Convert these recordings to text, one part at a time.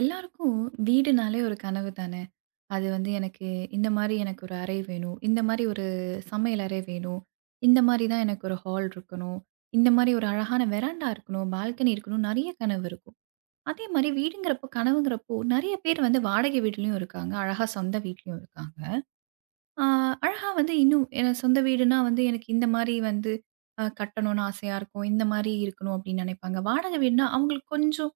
எல்லாருக்கும் வீடுனாலே ஒரு கனவு தானே. அது வந்து எனக்கு இந்த மாரி எனக்கு ஒரு அறை வேணும். இந்த மாரி ஒரு சமையல் அறை வேணும். இந்த மாரி தான் எனக்கு ஒரு ஹால் இருக்கணும். இந்த மாரி ஒரு அழகான வெராண்டா இருக்கணும். பால்கனி இருக்கணும். நெறைய கனவு இருக்கும். அதே மாரி வீடுங்கிறப்போ, கனவுங்கிறப்போ நெறைய பேர் வந்து வாடகை வீட்லயும் இருக்காங்க. அழகா சொந்த வீட்லயும் இருக்காங்க. ஆ, அழகா வந்து இன்னும் எனக்கு சொந்த வீடுனா வந்து எனக்கு இந்த மாரி வந்து கட்டணும்னு ஆசையா இருக்கும். இந்த மாரி இருக்கணும் அப்படின்னு நினைப்பாங்க. வாடகை வீடுனா அவங்களுக்கு கொஞ்சம்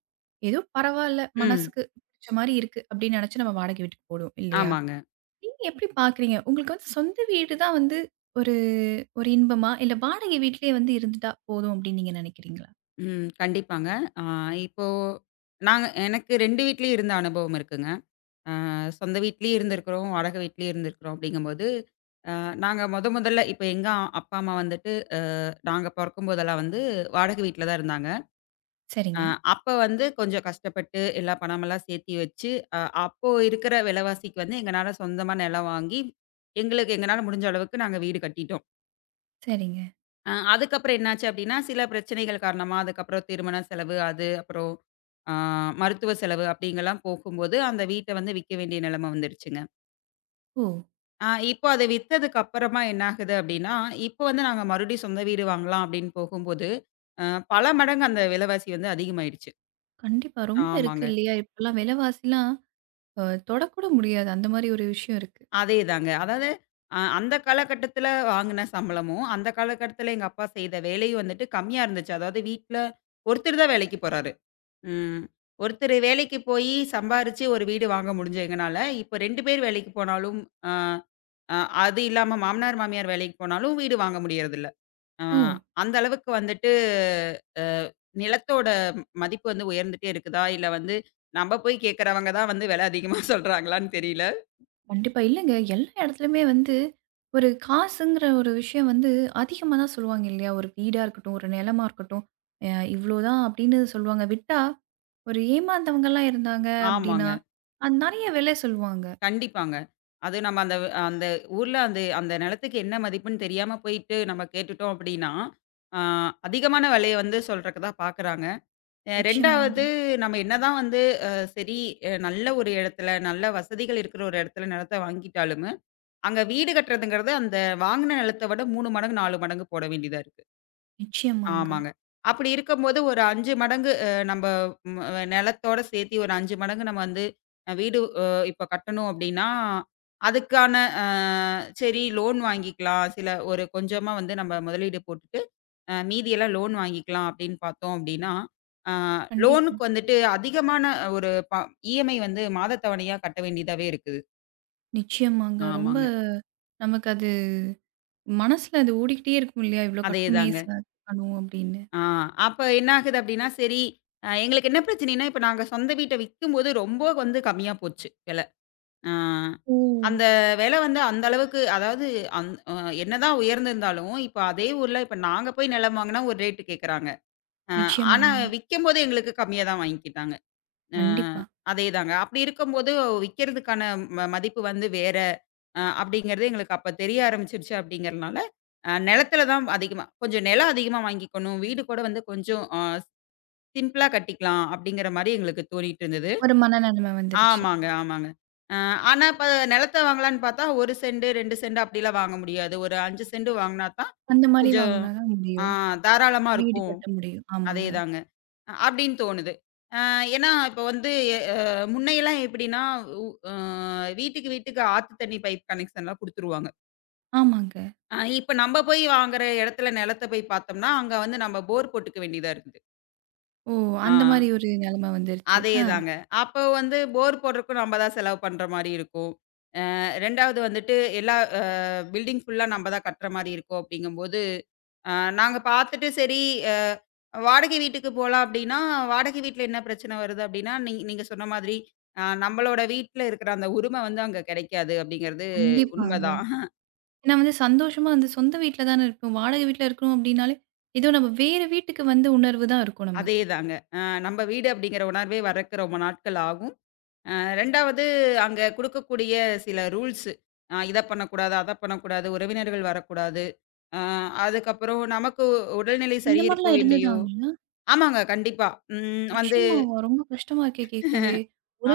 ஏதோ பரவால்ல, ம். மனசுக்கு புடிச்ச மாரி இருக்கு அப்படின்னு நினைச்சு நம்ம வாடகை வீட்டுக்கு போடுவோம் இல்லையா? ஆமாங்க. நீங்க எப்படி பார்க்குறீங்க? உங்களுக்கு வந்து சொந்த வீடு தான் வந்து ஒரு ஒரு இன்பமா? இல்ல வாடகை வீட்டிலேயே வந்து இருந்துட்டா போதும் அப்படின்னு நீங்க நினைக்கிறீங்களா? ம். கண்டிப்பாங்க. ஆ இப்போ நாங்க எனக்கு 2 வீட்லயும் இருந்த அனுபவம் இருக்குங்க. ஆ சொந்த வீட்லயும் இருந்திருக்கிறோம், வாடகை வீட்லயும் இருந்திருக்கிறோம் அப்படிங்கும்போது, அ நாங்க மொதல்ல இப்ப எங்க அப்பா, அம்மா வந்துட்டு நாங்க பொறக்கும்போதெல்லாம் வந்து வாடகை வீட்ல தான் இருந்தாங்க. அ சரிங்க, அப்ப வந்து கொஞ்சம் கஷ்டப்பட்டு எல்லா பணமெல்லாம் சேர்த்தி வச்சு, அ அப்போ இருக்கிற விலைவாசிக்கு வந்து எங்கனால சொந்தமா நிலம் வாங்கி, எங்களுக்கு எங்கனால முடிஞ்ச அளவுக்கு நாங்க வீடு கட்டிட்டோம். சரிங்க. அதுக்கப்புறம் என்னாச்சு அப்டின்னா, சில பிரச்சனைகள் காரணமா, அதுக்கப்புறம் திருமண செலவு, அது அப்புறம் ஆ மருத்துவ செலவு அப்டிங்கலாம் போகும்போது, அந்த வீட்ட வந்து விக்க வேண்டிய நிலைம வந்துருச்சுங்க. ஓ! இப்போ அத வித்ததுக்கு அப்புறமா என்ன ஆகுது அப்டின்னா, இப்போ வந்து நாங்க மறுபடியும் சொந்த வீடு வாங்கலாம் அப்டின்னு போகும்போது, அ பல மடங்கு அந்த விலைவாசி வந்து அதிகமாயிருச்சு. கண்டிப்பா ரொம்ப இருக்கு ஆமாங்க. இல்லையா? இப்பலாம் விலைவாசிலாம் அ தொடக்கூட முடியாது. அந்த மாரி ஒரு விஷயம் இருக்கு. அதேதாங்க. அதாவது அந்த காலகட்டத்தில வாங்குன சம்பளமும், அந்த காலகட்டத்தில எங்க அப்பா செய்த வேலையும் வந்துட்டு கம்மியா இருந்துச்சு. அதாவது வீட்ல ஒருத்தர் தான் வேலைக்கு போறாரு. ம். ஒருத்தரு வேலைக்கு போயி சம்பாரிச்சு ஒரு வீடு வாங்க முடிஞ்சு எங்கனால, இப்ப 2 பேர் வேலைக்கு போனாலும், அ அ அது இல்லாம மாமனார், மாமியார் வேலைக்கு போனாலும் வீடு வாங்க முடியறதில்ல. அ ஓ! அந்த அளவுக்கு வந்துட்டு அ நிலத்தோட மதிப்பு வந்து உயர்ந்துட்டே இருக்குதா? இல்ல வந்து நம்ப போய் கேட்கறவங்க தான் வந்து விலை அதிகமா சொல்றாங்களான்னு தெரியல. கண்டிப்பா. இல்லங்க. எல்லா இடத்துலயுமே வந்து ஒரு காசுங்கிற ஒரு விஷயம் வந்து அதிகமா தான் சொல்லுவாங்க இல்லையா? ஒரு வீடா இருக்கட்டும், ஒரு நிலமா இருக்கட்டும். அ இவ்வளோதான் அப்படின்னு சொல்லுவாங்க. விட்டா ஒரு ஏமாந்தவங்கலாம் இருந்தாங்க ஆமாங்க. அப்படின்னா, அது நெறைய விலை சொல்லுவாங்க. கண்டிப்பாங்க. அது நம்ம அந்த அந்த ஊர்ல அந்த அந்த நிலத்துக்கு என்ன மதிப்புன்னு தெரியாம போயிட்டு நம்ம கேட்டுட்டோம் அப்படின்னா, அ அதிகமான விலைய வந்து சொல்றக்கு தான் பார்க்குறாங்க. நிச்சயமாங்க, 2வது நம்ம என்னதான் வந்து அ சரி அ நல்ல ஒரு இடத்துல, நல்ல வசதிகள் இருக்கிற ஒரு இடத்துல நிலத்த வாங்கிட்டாலுமே, அங்க வீடு கட்டுறதுங்கிறது அந்த வாங்குன நிலத்த விட 3 மடங்கு, 4 மடங்கு போட வேண்டியதா இருக்கு. நிச்சயமாங்க. ஆமாங்க. அப்படி இருக்கும்போது ஒரு 5 மடங்கு நம்ப ம் அ நிலத்தோட சேர்த்தி ஒரு 5 மடங்கு நம்ம வந்து வீடு இப்ப கட்டணும் அப்படின்னா, அதுக்கான அ சரி லோன் வாங்கிக்கலாம். சில ஒரு கொஞ்சமா வந்து நம்ம முதலீடு போட்டுட்டு மீதியெல்லாம் லோன் வாங்கிக்கலாம் அப்படின்னு பார்த்தோம் அப்படின்னா, அ கண்டிப்பா. லோனுக்கு வந்துட்டு அதிகமான ஒரு இஎம்ஐ வந்து மாத தவணையா கட்ட வேண்டியதாவே இருக்குது. நிச்சயமாங்க. ரொம்ப ஆமாங்க. நமக்கு அது மனசுல அது ஓடிக்கிட்டே இருக்கும் இல்லையா? இவ்வளோ கட்டணுமே அதேதாங்க. சார் கட்டணும் அப்படின்னு. ஆ அப்ப என்ன ஆகுது அப்படின்னா, சரி எங்களுக்கு என்ன பிரச்சனைன்னா, இப்ப நாங்க சொந்த வீட்ட விக்கும்போது ரொம்ப வந்து கம்மியா போச்சு விலை. அ ஓ! அந்த விலை வந்து அந்த அளவுக்கு அதாவது அந் அ என்னதான் உயர்ந்திருந்தாலும், இப்ப அதே ஊர்ல இப்ப நாங்க போய் நிலம் வாங்குனா ஒரு ரேட் கேட்கறாங்க. அ ஆனா நிச்சயமாங்க. விக்கும்போது எங்களுக்கு கம்மியா தான் வாங்கிக்கிட்டாங்க. அ கண்டிப்பா. அதேதாங்க. அப்படி இருக்கும்போது விக்கிறதுக்கான மதிப்பு வந்து வேற அப்படிங்கிறது எங்களுக்கு அப்ப தெரிய ஆரம்பிச்சுருச்சு அப்படிங்கிறனால, நிலத்தில தான் அதிகமா கொஞ்சம் நிலம் அதிகமா வாங்கிக்கணும். வீடு கூட வந்து கொஞ்சம் சிம்பிளா கட்டிக்கலாம் அப்படிங்கிற மாரி எங்களுக்கு தோணிட்டு இருந்தது. ஒரு மனநிலைமை வந்துருச்சு. ஆமாங்க, ஆமாங்க. அ ஆனா இப்ப நிலத்த வாங்கலான்னு பார்த்தா 1 சென்ட், 2 சென்ட் அப்படிலாம் வாங்க முடியாது. ஒரு 5 சென்ட் வாங்குனா தான் அந்த மாரி கொஞ்சம் வாங்குனா தான் ஆ முடியும். தாராளமா வீடு இருக்கும். கட்ட முடியும். ஆமாங்க, அதேதாங்க. அப்படின்னு தோணுது. அ ஏன்னா, இப்ப வந்து அ முன்னையெல்லாம் எப்படின்னா, உ அ வீட்டுக்கு வீட்டுக்கு ஆத்து தண்ணி பைப் கனெக்ஷன்லாம் குடுத்துருவாங்க. ஆமாங்க. இப்ப நம்ப போய் வாங்குற இடத்துல நிலத்த போய் பார்த்தோம்னா, அங்க வந்து நம்ம போர் போட்டுக்க வேண்டியதா இருக்குது. ஓ! ஆ அந்த மாரி ஒரு நெலைம வந்துருச்சு. ஆ, அதேதாங்க. அப்போ வந்து போர் போடுறதுக்கும் நம்ம தான் செலவு பண்ற மாரி இருக்கும். 2வது வந்துட்டு எல்லா பில்டிங் ஃபுல்லா நம்ப தான் கட்டுற மாரி இருக்கும் அப்படிங்கும்போது, அ நாங்க பார்த்துட்டு சரி அ வாடகை வீட்டுக்கு போலாம் அப்படின்னா, வாடகை வீட்ல என்ன பிரச்சனை வருது அப்படின்னா, நீங்க சொன்ன மாதிரி நம்பளோட வீட்ல இருக்கிற அந்த உரிமை வந்து அங்க கிடைக்காது அப்படிங்கிறது கண்டிப்பாங்க. உண்மதான். ஏன்னா வந்து சந்தோஷமா வந்து சொந்த வீட்ல தானே இருக்கோம். வாடகை வீட்ல இருக்கிறோம் அப்டின்னாலே, ஏதோ நம்ம வேற வீட்டுக்கு வந்த உணர்வு தான் இருக்கும் நமக்கு. அதேதாங்க. நம்ப வீடு அப்படிங்கிற உணர்வே வர்றக்கு ரொம்ப நாட்கள் ஆகும். அ 2வது அங்க குடுக்கக்கூடிய சில ரூல்ஸு. இத பண்ணக்கூடாது, அத பண்ணக்கூடாது, உறவினர்கள் வரக்கூடாது. அ அதுக்கப்புறம் நமக்கு உடல்நிலை இந்த சரி இருக்கோ மாரிலாம் இல்லையோ இருந்ததாங்களா? ஆமாங்க கண்டிப்பா. வந்து நிச்சயமாவா? ரொம்ப கஷ்டமா இருக்கே கேட்கவே.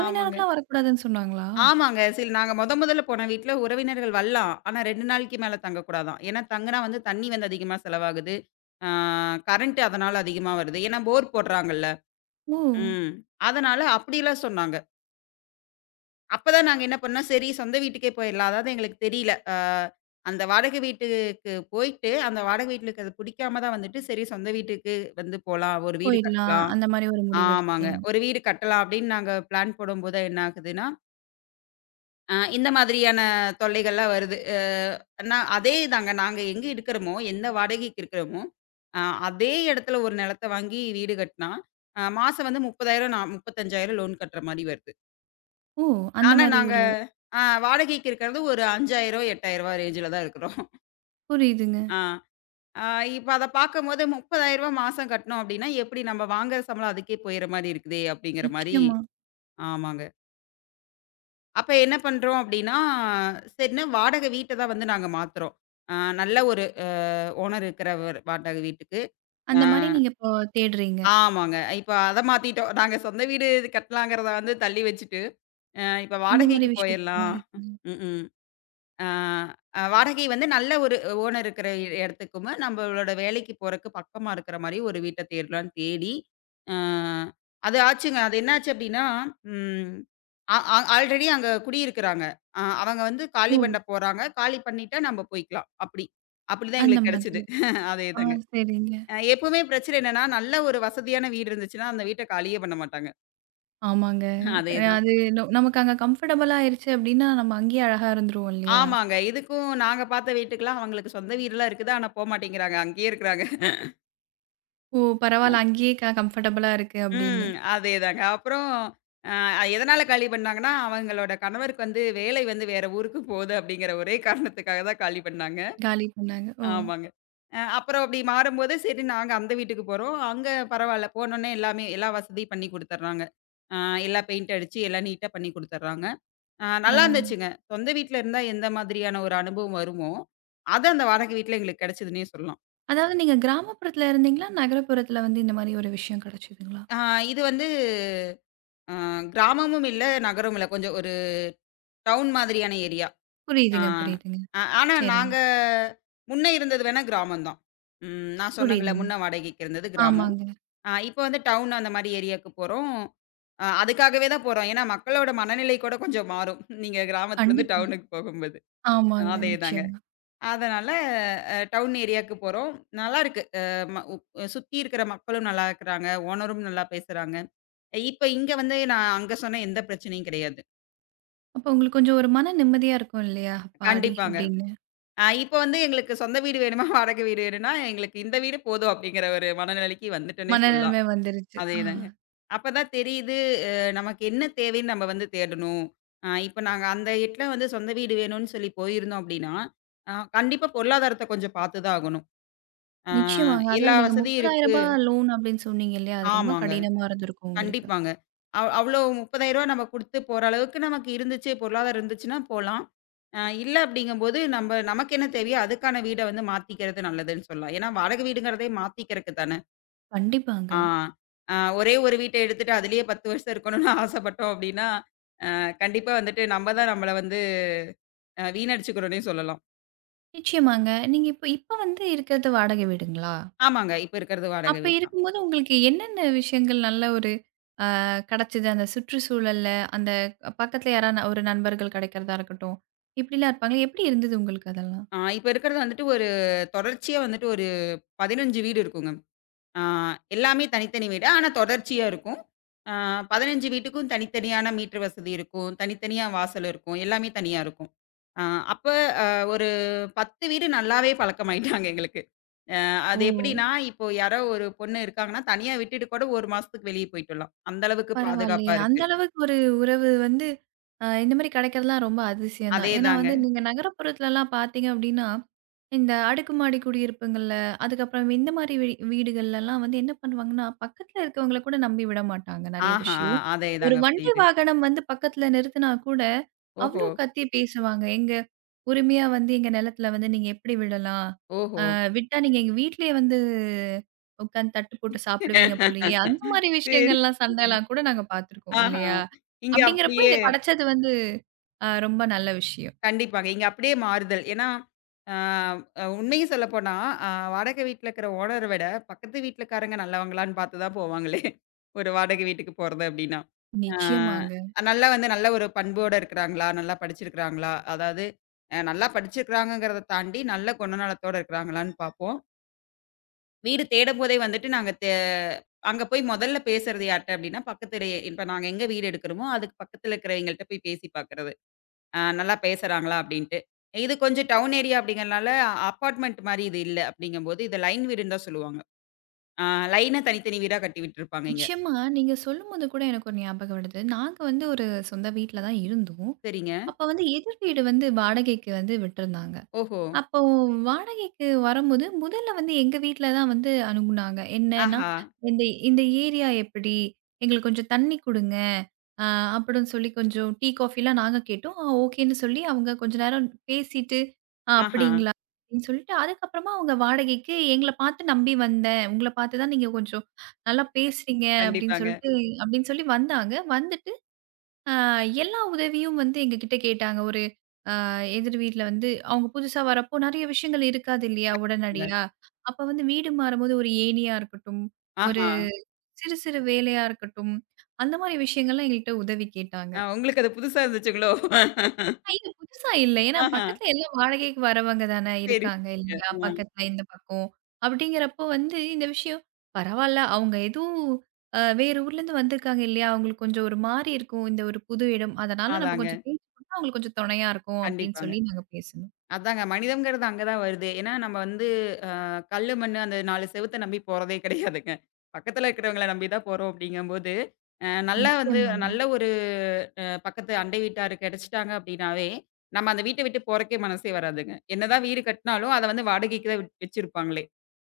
ஆமாங்க. வரக்கூடாதுன்னு சொன்னாங்களா? ஆமாங்க. சில நாங்க மொதல்ல போன வீட்ல உறவினர்கள் வரலாம். ஆனா 2 நாளைக்கு மேல தங்கக்கூடாதாம். ஏன்னா தங்குனா வந்து தண்ணி வந்து அதிகமா செலவாகுது. ஆ கரண்ட் அதனால அதிகமா வருது. ஏன்னா போர் போடுறாங்கல்ல. ஓ! ம். அதனால அப்படிலாம் சொன்னாங்க. அப்பதான் நாங்க என்ன பண்ணோம், சரி சொந்த வீட்டுக்கே போயிரலாம். அதாவது எங்களுக்கு தெரியல. அந்த வாடகை வீட்டுக்கு போயிட்டு, அந்த வாடகை வீட்டுக்கு அது பிடிக்காம தான் வந்துட்டு, சரி சொந்த வீட்டுக்கு வந்து போலாம். ஒரு வீடு போயிடலாம். கட்டலாம். அந்த மாரி ஒரு முடிவு ஆமாங்க. எடுத்துட்டீங்க. ஒரு வீடு கட்டலாம் அப்படின்னு நாங்க பிளான் போடும்போது என்ன ஆகுதுன்னா, இந்த மாதிரியான தொல்லைகள்லாம் வருது. நான் அதே தாங்க நாங்க எங்க இருக்கிறோமோ, எந்த வாடகைக்கு இருக்கிறோமோ, அ அதே இடத்துல ஒரு நிலத்த வாங்கி வீடு கட்டினா, மாசம் வந்து 30,000 நா 35,000 லோன் கட்டுற மாரி வருது. ஓ! அந்த ஆனா மாரி நாங்க ஒரு வாடகைக்கு இருக்கிறது ஒரு ரூ. 5,000, 8,000 ரேஞ்சுல தான் இருக்கிறோம். புரியுதுங்க. ஆ. ஆ இப்ப அத பார்க்கும்போது ரூ. 30,000 மாசம் கட்டினோம் அப்படின்னா, எப்படி நம்ம வாங்குற சம்பளம் அதுக்கே போயிற மாரி இருக்குதே அப்படிங்கிற மாரி நிச்சயமா. ஆமாங்க. அப்ப என்ன பண்றோம் அப்படின்னா, சரின்னு வாடகை வீட்ட தான் வந்து நாங்க மாத்துறோம். ஆ நல்ல ஒரு ஓனர் இருக்கிற ஒரு வாடகை வீட்டுக்கு. ஆ அந்த மாரி நீங்க இப்போ தேடுறீங்க. ஆமாங்க. இப்ப அத மாத்திட்டோம். நாங்க சொந்த வீடு கட்டலாங்கிறத வந்து தள்ளி வச்சுட்டு, இப்ப இந்த மாரி வாடகைக்கு விஷயத்துக்கு போயிரலாம். மாறிட்டீங்க. ம். ஆ, அ வாடகை வந்து நல்ல ஒரு ஓனர் இருக்கிற இடத்துக்குமு, நம்மளோட வேலைக்கு போறக்கு பக்கமா இருக்கிற மாரி ஒரு வீட்ட தேடலான்னு தேடி, அ அது ஆச்சுங்க. அது என்னாச்சு அப்டின்னா, ம் அ அ ஆல்ரெடி அங்க குடியிருக்கிறாங்க. அவங்க வந்து காலி ஓ! பண்ண போறாங்க. காலி பண்ணிட்டா நம்ம போய்க்கலாம். அப்டி. அப்டிதான் அந்த எங்களுக்கு கெடைச்சது. மாதிரி. ஆ, அதேதாங்க. சரிங்க. எப்பவுமே பிரச்சனை என்னன்னா, நல்ல ஒரு வசதியான வீடு இருந்துச்சுன்னா, அந்த வீட்ட காலியே பண்ண மாட்டாங்க. ஆமாங்க. அதேதான். அது நமக்கு அங்க கம்ஃபர்டபுளா ஆயிருச்சு அப்டின்னா, நம்ம அங்கேயே அழகா இருந்துருவோம் இல்லையா? ஆமாங்க. இதுக்கும் நாங்க பார்த்த வீட்டுக்கெல்லாம் அவங்களுக்கு சொந்த வீடுலாம் இருக்குது. ஆனா போமாட்டேங்கிறாங்க. அங்கேயே இருக்கிறாங்க. ஓ! பரவால்ல அங்கேயே கம்ஃபர்டபுளா இருக்கு ம். அப்டின்னு. அதேதாங்க. அப்புறம் அ எதனால காலி பண்ணாங்கன்னா, அவங்களோட கணவருக்கு வந்து வேலை வந்து வேற ஊருக்கு போகுது அப்படிங்கிற ஒரே காரணத்துக்காக தான் காலி பண்ணாங்க. காலி பண்ணாங்க. ஓ! ஆமாங்க. அப்புறம் அப்படி மாறும்போது, சரி நாங்க அந்த வீட்டுக்கு போறோம். அங்க பரவால்ல. போனோனே எல்லாமே எல்லா வசதியும் பண்ணி குடுத்துடுறாங்க. அ எல்லா பெயிண்ட் அடிச்சு, எல்லாம் நீட்டா பண்ணி குடுத்துடுறாங்க. நல்லா பரவால்ல. இருந்துச்சுங்க. சொந்த வீட்ல இருந்தா எந்த மாதிரியான ஒரு அனுபவம் வருமோ, அது அந்த வாடகை வீட்ல எங்களுக்கு கிடைச்சதுன்னே சொல்லலாம். அதாவது நீங்க கிராமப்புறத்துல இருந்தீங்களா? நகரப்புறத்துல வந்து இந்த மாரி ஒரு விஷயம் கிடைச்சதுங்களா? அ இது வந்து அ கிராமமும் இல்ல, நகரமும் இல்ல. கொஞ்சம் ஒரு டவுன் மாதிரியான ஏரியா. ஆ. புரியுதுங்க, புரியுதுங்க. ஆனா சரிங்க. நாங்க முன்ன இருந்தது வேணா கிராமம் தான். நான் சொன்னேங்கல்ல, புரியுதுங்க. முன்ன வாடகைக்கு இருந்தது கிராமம். ஆமாங்க. இப்ப வந்து டவுன் அந்த மாரி ஏரியாக்கு போறோம். அதுக்காகவே தான் போறோம். ஏன்னா மக்களோட மனநிலை கூட கொஞ்சம் மாறும். நீங்க கிராமத்துலருந்து கண்டிப்பா. டவுனுக்கு போகும்போது. ஆமாங்க. அதேதாங்க. நிச்சயமா. அதனால டவுன் ஏரியாக்கு போறோம். நல்லாருக்கு. அ ம உ சுத்தி இருக்கிற மக்களும் நல்லா இருக்கிறாங்க. ஓனரும் நல்லா பேசுறாங்க. இப்ப இங்க வந்து நான் அங்க சொன்ன எந்த பிரச்சனையும் கிடையாது. அப்ப உங்களுக்கு கொஞ்சம் ஒரு மன நிம்மதியா இருக்கும் இல்லையா? அப்பாடி! கண்டிப்பாங்க. அப்டின்னு. இப்ப வந்து எங்களுக்கு சொந்த வீடு வேணுமா, வாடகை வீடு வேணும்னா, எங்களுக்கு இந்த வீடு போதும் அப்படிங்கிற ஒரு மனநிலைக்கு வந்துட்டோன்னே சொல்லலாம். மனநிலைமை வந்துருச்சு. ஆ. அதேதாங்க. அப்பதான் தெரியுது, அ நமக்கு என்ன தேவைன்னு நம்ம வந்து தேடணும். இப்ப நாங்க அந்த எட்ல வந்து சொந்த வீடு வேணும்னு சொல்லி போயிருந்தோம் அப்படின்னா, அ கண்டிப்பா பொருளாதாரத்த கொஞ்சம் பாத்து தான் ஆகணும். அ நிச்சயமாங்க. எல்லா அதாவது நீங்க ரூ. வசதியும் இருக்கு. 30,000 லோன் அப்படின்னு சொன்னீங்க இல்லையா? அது ரொம்ப ஆமாங்க. கடினமா இருந்திருக்கும் உங்களுக்கு. கண்டிப்பாங்க. அவ்ளோ ரூ. 30,000 நம்ம குடுத்து போற அளவுக்கு நமக்கு இருந்துச்சு, பொருளாதாரம் இருந்துச்சுன்னா போலாம். இல்ல அப்படிங்கும்போது நம்ப நமக்கு என்ன தேவையோ அதுக்கான வீட வந்து மாத்திக்கிறது நல்லதுன்னு சொல்லலாம். ஏன்னா வாடகை வீடுங்கிறதே மாத்திக்கிறக்கு தானே. கண்டிப்பாங்க. ஆ. ஒரே ஒரு வீட்ட எடுத்துட்டு அதிலேயே 10 வருஷம் இருக்கணும்னு ஆசைப்பட்டோம் அப்படின்னா, கண்டிப்பா வந்துட்டு நம்ம தான் நம்மள வந்து வீணடிச்சுக்கிறோன்னே சொல்லலாம். நிச்சயமாங்க. நீங்க இப்ப இப்ப வந்து இருக்கிறது வாடகை வீடுங்களா? ஆமாங்க. இப்ப இருக்கிறது வாடகை அப்ப வீடு தான். இருக்கும்போது உங்களுக்கு என்னென்ன விஷயங்கள் நல்ல ஒரு கிடைச்சது? அந்த சுற்றுச்சூழல்ல, அந்த பக்கத்துல யாரா ஒரு நண்பர்கள் கிடைக்கிறதா இருக்கட்டும், இப்படிலாம் இருப்பாங்க. எப்படி இருந்தது உங்களுக்கு அதெல்லாம்? இப்ப இருக்கிறது வந்துட்டு ஒரு தொடர்ச்சியா வந்துட்டு ஒரு 15 வீடு இருக்குங்க. ஆ எல்லாமே தனித்தனி வீடு. ஆனா தொடர்ச்சியா இருக்கும். ஆ 15 வீட்டுக்கும் தனித்தனியான மீட்டர் வசதி இருக்கும். தனித்தனியா வாசல் இருக்கும். எல்லாமே தனியா இருக்கும். ஆ அப்ப அ ஒரு 10 வீடு நல்லாவே பழக்கமாயிட்டாங்க எங்களுக்கு. அ ஓ! அது எப்படின்னா, இப்போ யாரோ ஒரு பொண்ணு இருக்காங்கன்னா, தனியா விட்டுட்டு கூட 1 மாசத்துக்கு வெளிய போயிட்டு வரலாம். அந்த அளவுக்கு பாதுகாப்பா பரவாயில்லையே! அந்த இருக்கு. அளவுக்கு ஒரு உறவு வந்து இந்த மாரி கிடைக்கிறதுலாம் ரொம்ப அதிசயம் தான். ஏன்னா அதேதாங்க. வந்து நீங்க நகரப்புறத்துலலாம் பார்த்தீங்க அப்டின்னா, இந்த அடுக்குமாடி குடியிருப்புங்கள்ல, அதுக்கப்புறம் இந்த மாரி வீடுகள்லலாம் வந்து என்ன பண்ணுவாங்கன்னா, பக்கத்துல இருக்கவங்கள கூட நம்பி விட மாட்டாங்க நெறைய ஆஹா! விஷயம். ஒரு அதேதாங்க வண்டி புரியுது. வாகனம் வந்து பக்கத்துல நிறுத்துனா கூட, ஓஹோ! அவ்ளோ கத்தி பேசுவாங்க. எங்க உரிமையா வந்து எங்க நிலத்துல வந்து நீங்க எப்டி விடலாம்? ஓஹோ! விட்டா நீங்க எங்க வீட்லயே வந்து உட்காந்து தட்டு போட்டு சாப்பிடுவீங்க போலயே! அந்த மாரி சரி. விஷயங்கள்லாம் சண்டைலாம் கூட நாங்க பார்த்துருக்கோம் ஆஹா! இல்லயா? இங்க அப்டிங்கிறப்போ அப்படியே இது கிடைச்சது வந்து ரொம்ப நல்ல விஷயம். கண்டிப்பாங்க. இங்க அப்படியே மாறுதல். ஏன்னா, உண்மைய சொல்லப்போனா, அ வாடகை வீட்ல இருக்கிற ஓனர விட, பக்கத்து வீட்லக்காரங்க நல்லவங்களான்னு பார்த்து தான் போவாங்களே! ஒரு வாடகை வீட்டுக்கு போறது அப்படின்னா. ஆ நிச்சயமாங்க. நல்லா வந்து நல்ல ஒரு பண்போட இருக்கிறாங்களா? நல்லா படிச்சிருக்கிறாங்களா? அதாவது நல்லா படிச்சிருக்கிறாங்கங்கிறத தாண்டி, நல்ல குணநலத்தோட இருக்கிறாங்களான்னு பார்ப்போம். வீடு தேடும்போதே வந்துட்டு நாங்க அங்க போய் முதல்ல பேசுறது யார்ட்ட அப்படின்னா, பக்கத்துலயே இப்ப நாங்க எங்க வீடு எடுக்கிறோமோ, அதுக்கு பக்கத்துல இருக்கிறவைங்கள்ட்ட போய் பேசி பார்க்கிறது. நல்லா பேசுறாங்களா அப்படின்ட்டு. இது கொஞ்சம் டவுன் ஏரியா அப்படிங்கிறனால அபார்ட்மெண்ட் மாரி இது இல்ல அப்படிங்கும்போது, இத லைன் வீடுன்னு தான் சொல்லுவாங்க. ஆ லைனா தனித்தனி வீடா கட்டி விட்டுருப்பாங்க இங்க. நிச்சயமா நீங்க சொல்லும்போது கூட எனக்கு ஒரு ஞாபகம் வருது. நாங்க வந்து ஒரு சொந்த வீட்ல தான் இருந்தோம். சரிங்க. அப்ப வந்து எதிர் வீடு வந்து வாடகைக்கு வந்து விட்டிருந்தாங்க. ஓஹோ! அப்போ வாடகைக்கு வரும்போது, முதல்ல வந்து எங்க வீட்ல தான் வந்து அணுகுனாங்க. என்னன்னா, ஆஹா! இந்த இந்த ஏரியா எப்படி? எங்களுக்கு கொஞ்சம் தண்ணி குடுங்க. அ அப்படின்னு சொல்லி கொஞ்சம் டீ, காஃபிலாம் நாங்க கேட்டோம். ஓகேன்னு சொல்லி அவங்க கொஞ்ச நேரம் பேசிட்டு, ஆஹா! அப்படிங்களா?" அப்படின்னு சொல்லிட்டு, அதுக்கப்புறமா அவங்க வாடகைக்கு எங்கள பார்த்து நம்பி வந்தேன். உங்கள பார்த்து தான் நீங்க கொஞ்சம் நல்லா பேசுறீங்க அப்படின்னு கண்டிப்பாங்க. சொல்லிட்டு அப்படின்னு சொல்லி வந்தாங்க. வந்துட்டு அ எல்லா உதவியும் வந்து எங்ககிட்ட கேட்டாங்க. ஒரு எதிர் வீட்ல வந்து அவங்க புதுசா வரப்போ நெறைய விஷயங்கள் இருக்காது இல்லையா? அங்க உடனடியா. அப்ப வந்து வீடு மாறும்போது ஒரு ஏணியா இருக்கட்டும், ஒரு ஆஹா! சிறு சிறு வேலையா இருக்கட்டும், அந்த மாரி விஷயங்கள்லாம் எங்கள்ட்ட உதவி கேட்டாங்க. உங்களுக்கு அது புதுசா இருந்துச்சுங்களோ? இது புதுசா இல்ல. ஏன்னா ஆஹா! பக்கத்துல எல்லாம் வாடகைக்கு வரவங்க தானே சரி, இருக்காங்க இல்லையா? சரிங்க. பக்கத்துல இந்த பக்கம். அப்படிங்கிறப்போ வந்து இந்த விஷயம் பரவால்ல. அவங்க எதுவும் வேற ஊர்லேருந்து வந்திருக்காங்க இல்லையா? அவங்களுக்கு கொஞ்சம் ஒரு மாரி இருக்கும். இந்த ஒரு புது இடம். அதனால நம்ம அதாங்க. கொஞ்சம் பேச்சு கொடுத்தா அவங்களுக்கு கொஞ்சம் துணையா இருக்கும் அப்படின்னு கண்டிப்பாங்க. சொல்லி நாங்க பேசினோம். அதாங்க மனிதம்ங்கிறது அங்க தான் வருது. ஏன்னா நம்ம வந்து கல்லு, மண்ணு அந்த 4 செவுத்த நம்பி போறதே கிடையாதுங்க. பக்கத்துல இருக்கிறவங்கள நம்பி தான் போறோம் அப்படிங்கும்போது, நல்லா வந்து நிச்சயமாங்க. நல்ல ஒரு பக்கத்து அண்டை வீட்டாரு கிடைச்சிட்டாங்க அப்படின்னாவே, நம்ம அந்த வீட்ட விட்டு போறக்கே மனசே வராதுங்க. என்னதான் வீடு கட்டினாலும், அத வந்து வாடகைக்கு தான் விட் வச்சிருப்பாங்களே.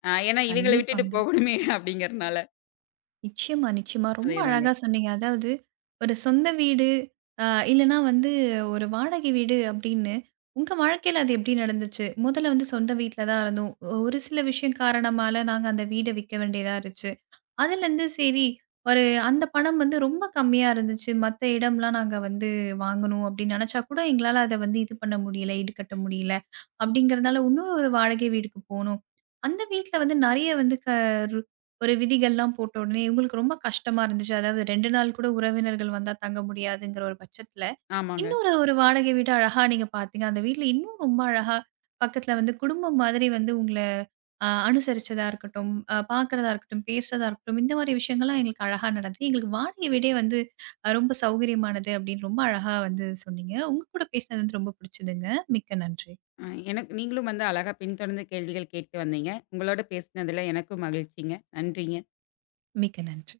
ஏன்னா இவைங்கள விட்டுட்டு கண்டிப்பாங்க. போகணுமே அப்படிங்கிறனால. நிச்சயமா, நிச்சயமா. ரொம்ப அதேதாங்க. அழகா சொன்னீங்க. அதாவது ஒரு சொந்த வீடு, அ இல்லன்னா வந்து ஒரு வாடகை வீடு அப்படின்னு, உங்க வாழ்க்கையில அது எப்படி நடந்துச்சு? முதல்ல வந்து சொந்த வீட்ல தான் இருந்தோம். ஒரு சில விஷயம் காரணமால நாங்க அந்த வீட விக்க வேண்டியதா இருந்துச்சு. அதுலருந்து சரி, ஒரு அந்த பணம் வந்து ரொம்ப கம்மியா இருந்துச்சு. மத்த இடம்லாம் நாங்க வந்து வாங்கணும் அப்டின்னு நெனச்சா கூட, எங்களால அத வந்து இது பண்ண முடியல, ஈடுகட்ட முடியல. அப்டிங்கிறனால இன்னும் ஒரு வாடகை வீடுக்கு போனோம். அந்த வீட்ல வந்து நெறைய வந்து க ரு ஒரு விதிகள்லாம் போட்ட உடனே இவங்களுக்கு ரொம்ப கஷ்டமா இருந்துச்சு. அதாவது 2 நாள் கூட உறவினர்கள் வந்தா தங்க முடியாதுங்கிற ஒரு பட்சத்துல, ஆமாங்க. இன்னொரு ஒரு வாடகை வீடு அழகா நீங்க பாத்தீங்க. அந்த வீட்ல இன்னும் ரொம்ப அழகா பக்கத்துல வந்து குடும்பம் மாதிரி வந்து உங்கள அனுசரிச்சதா இருக்கட்டும், பார்க்கிறதா இருக்கட்டும், பேசுறதா இருக்கட்டும், இந்த மாரி விஷயங்கள்லாம் எங்களுக்கு அழகா நடந்தது. எங்களுக்கு வாடகை வீடே வந்து ரொம்ப சௌகரியமானது அப்படின்னு ரொம்ப அழகா வந்து சொன்னீங்க. உங்க கூட பேசினது வந்து ரொம்ப பிடிச்சதுங்க. மிக்க நன்றி. அ எனக்கு நீங்களும் வந்து அழகா பின்தொடர்ந்து கேள்விகள் கேட்டு வந்தீங்க. உங்களோட பேசினதுல எனக்கும் மகிழ்ச்சிங்க. நன்றிங்க. மிக்க நன்றி.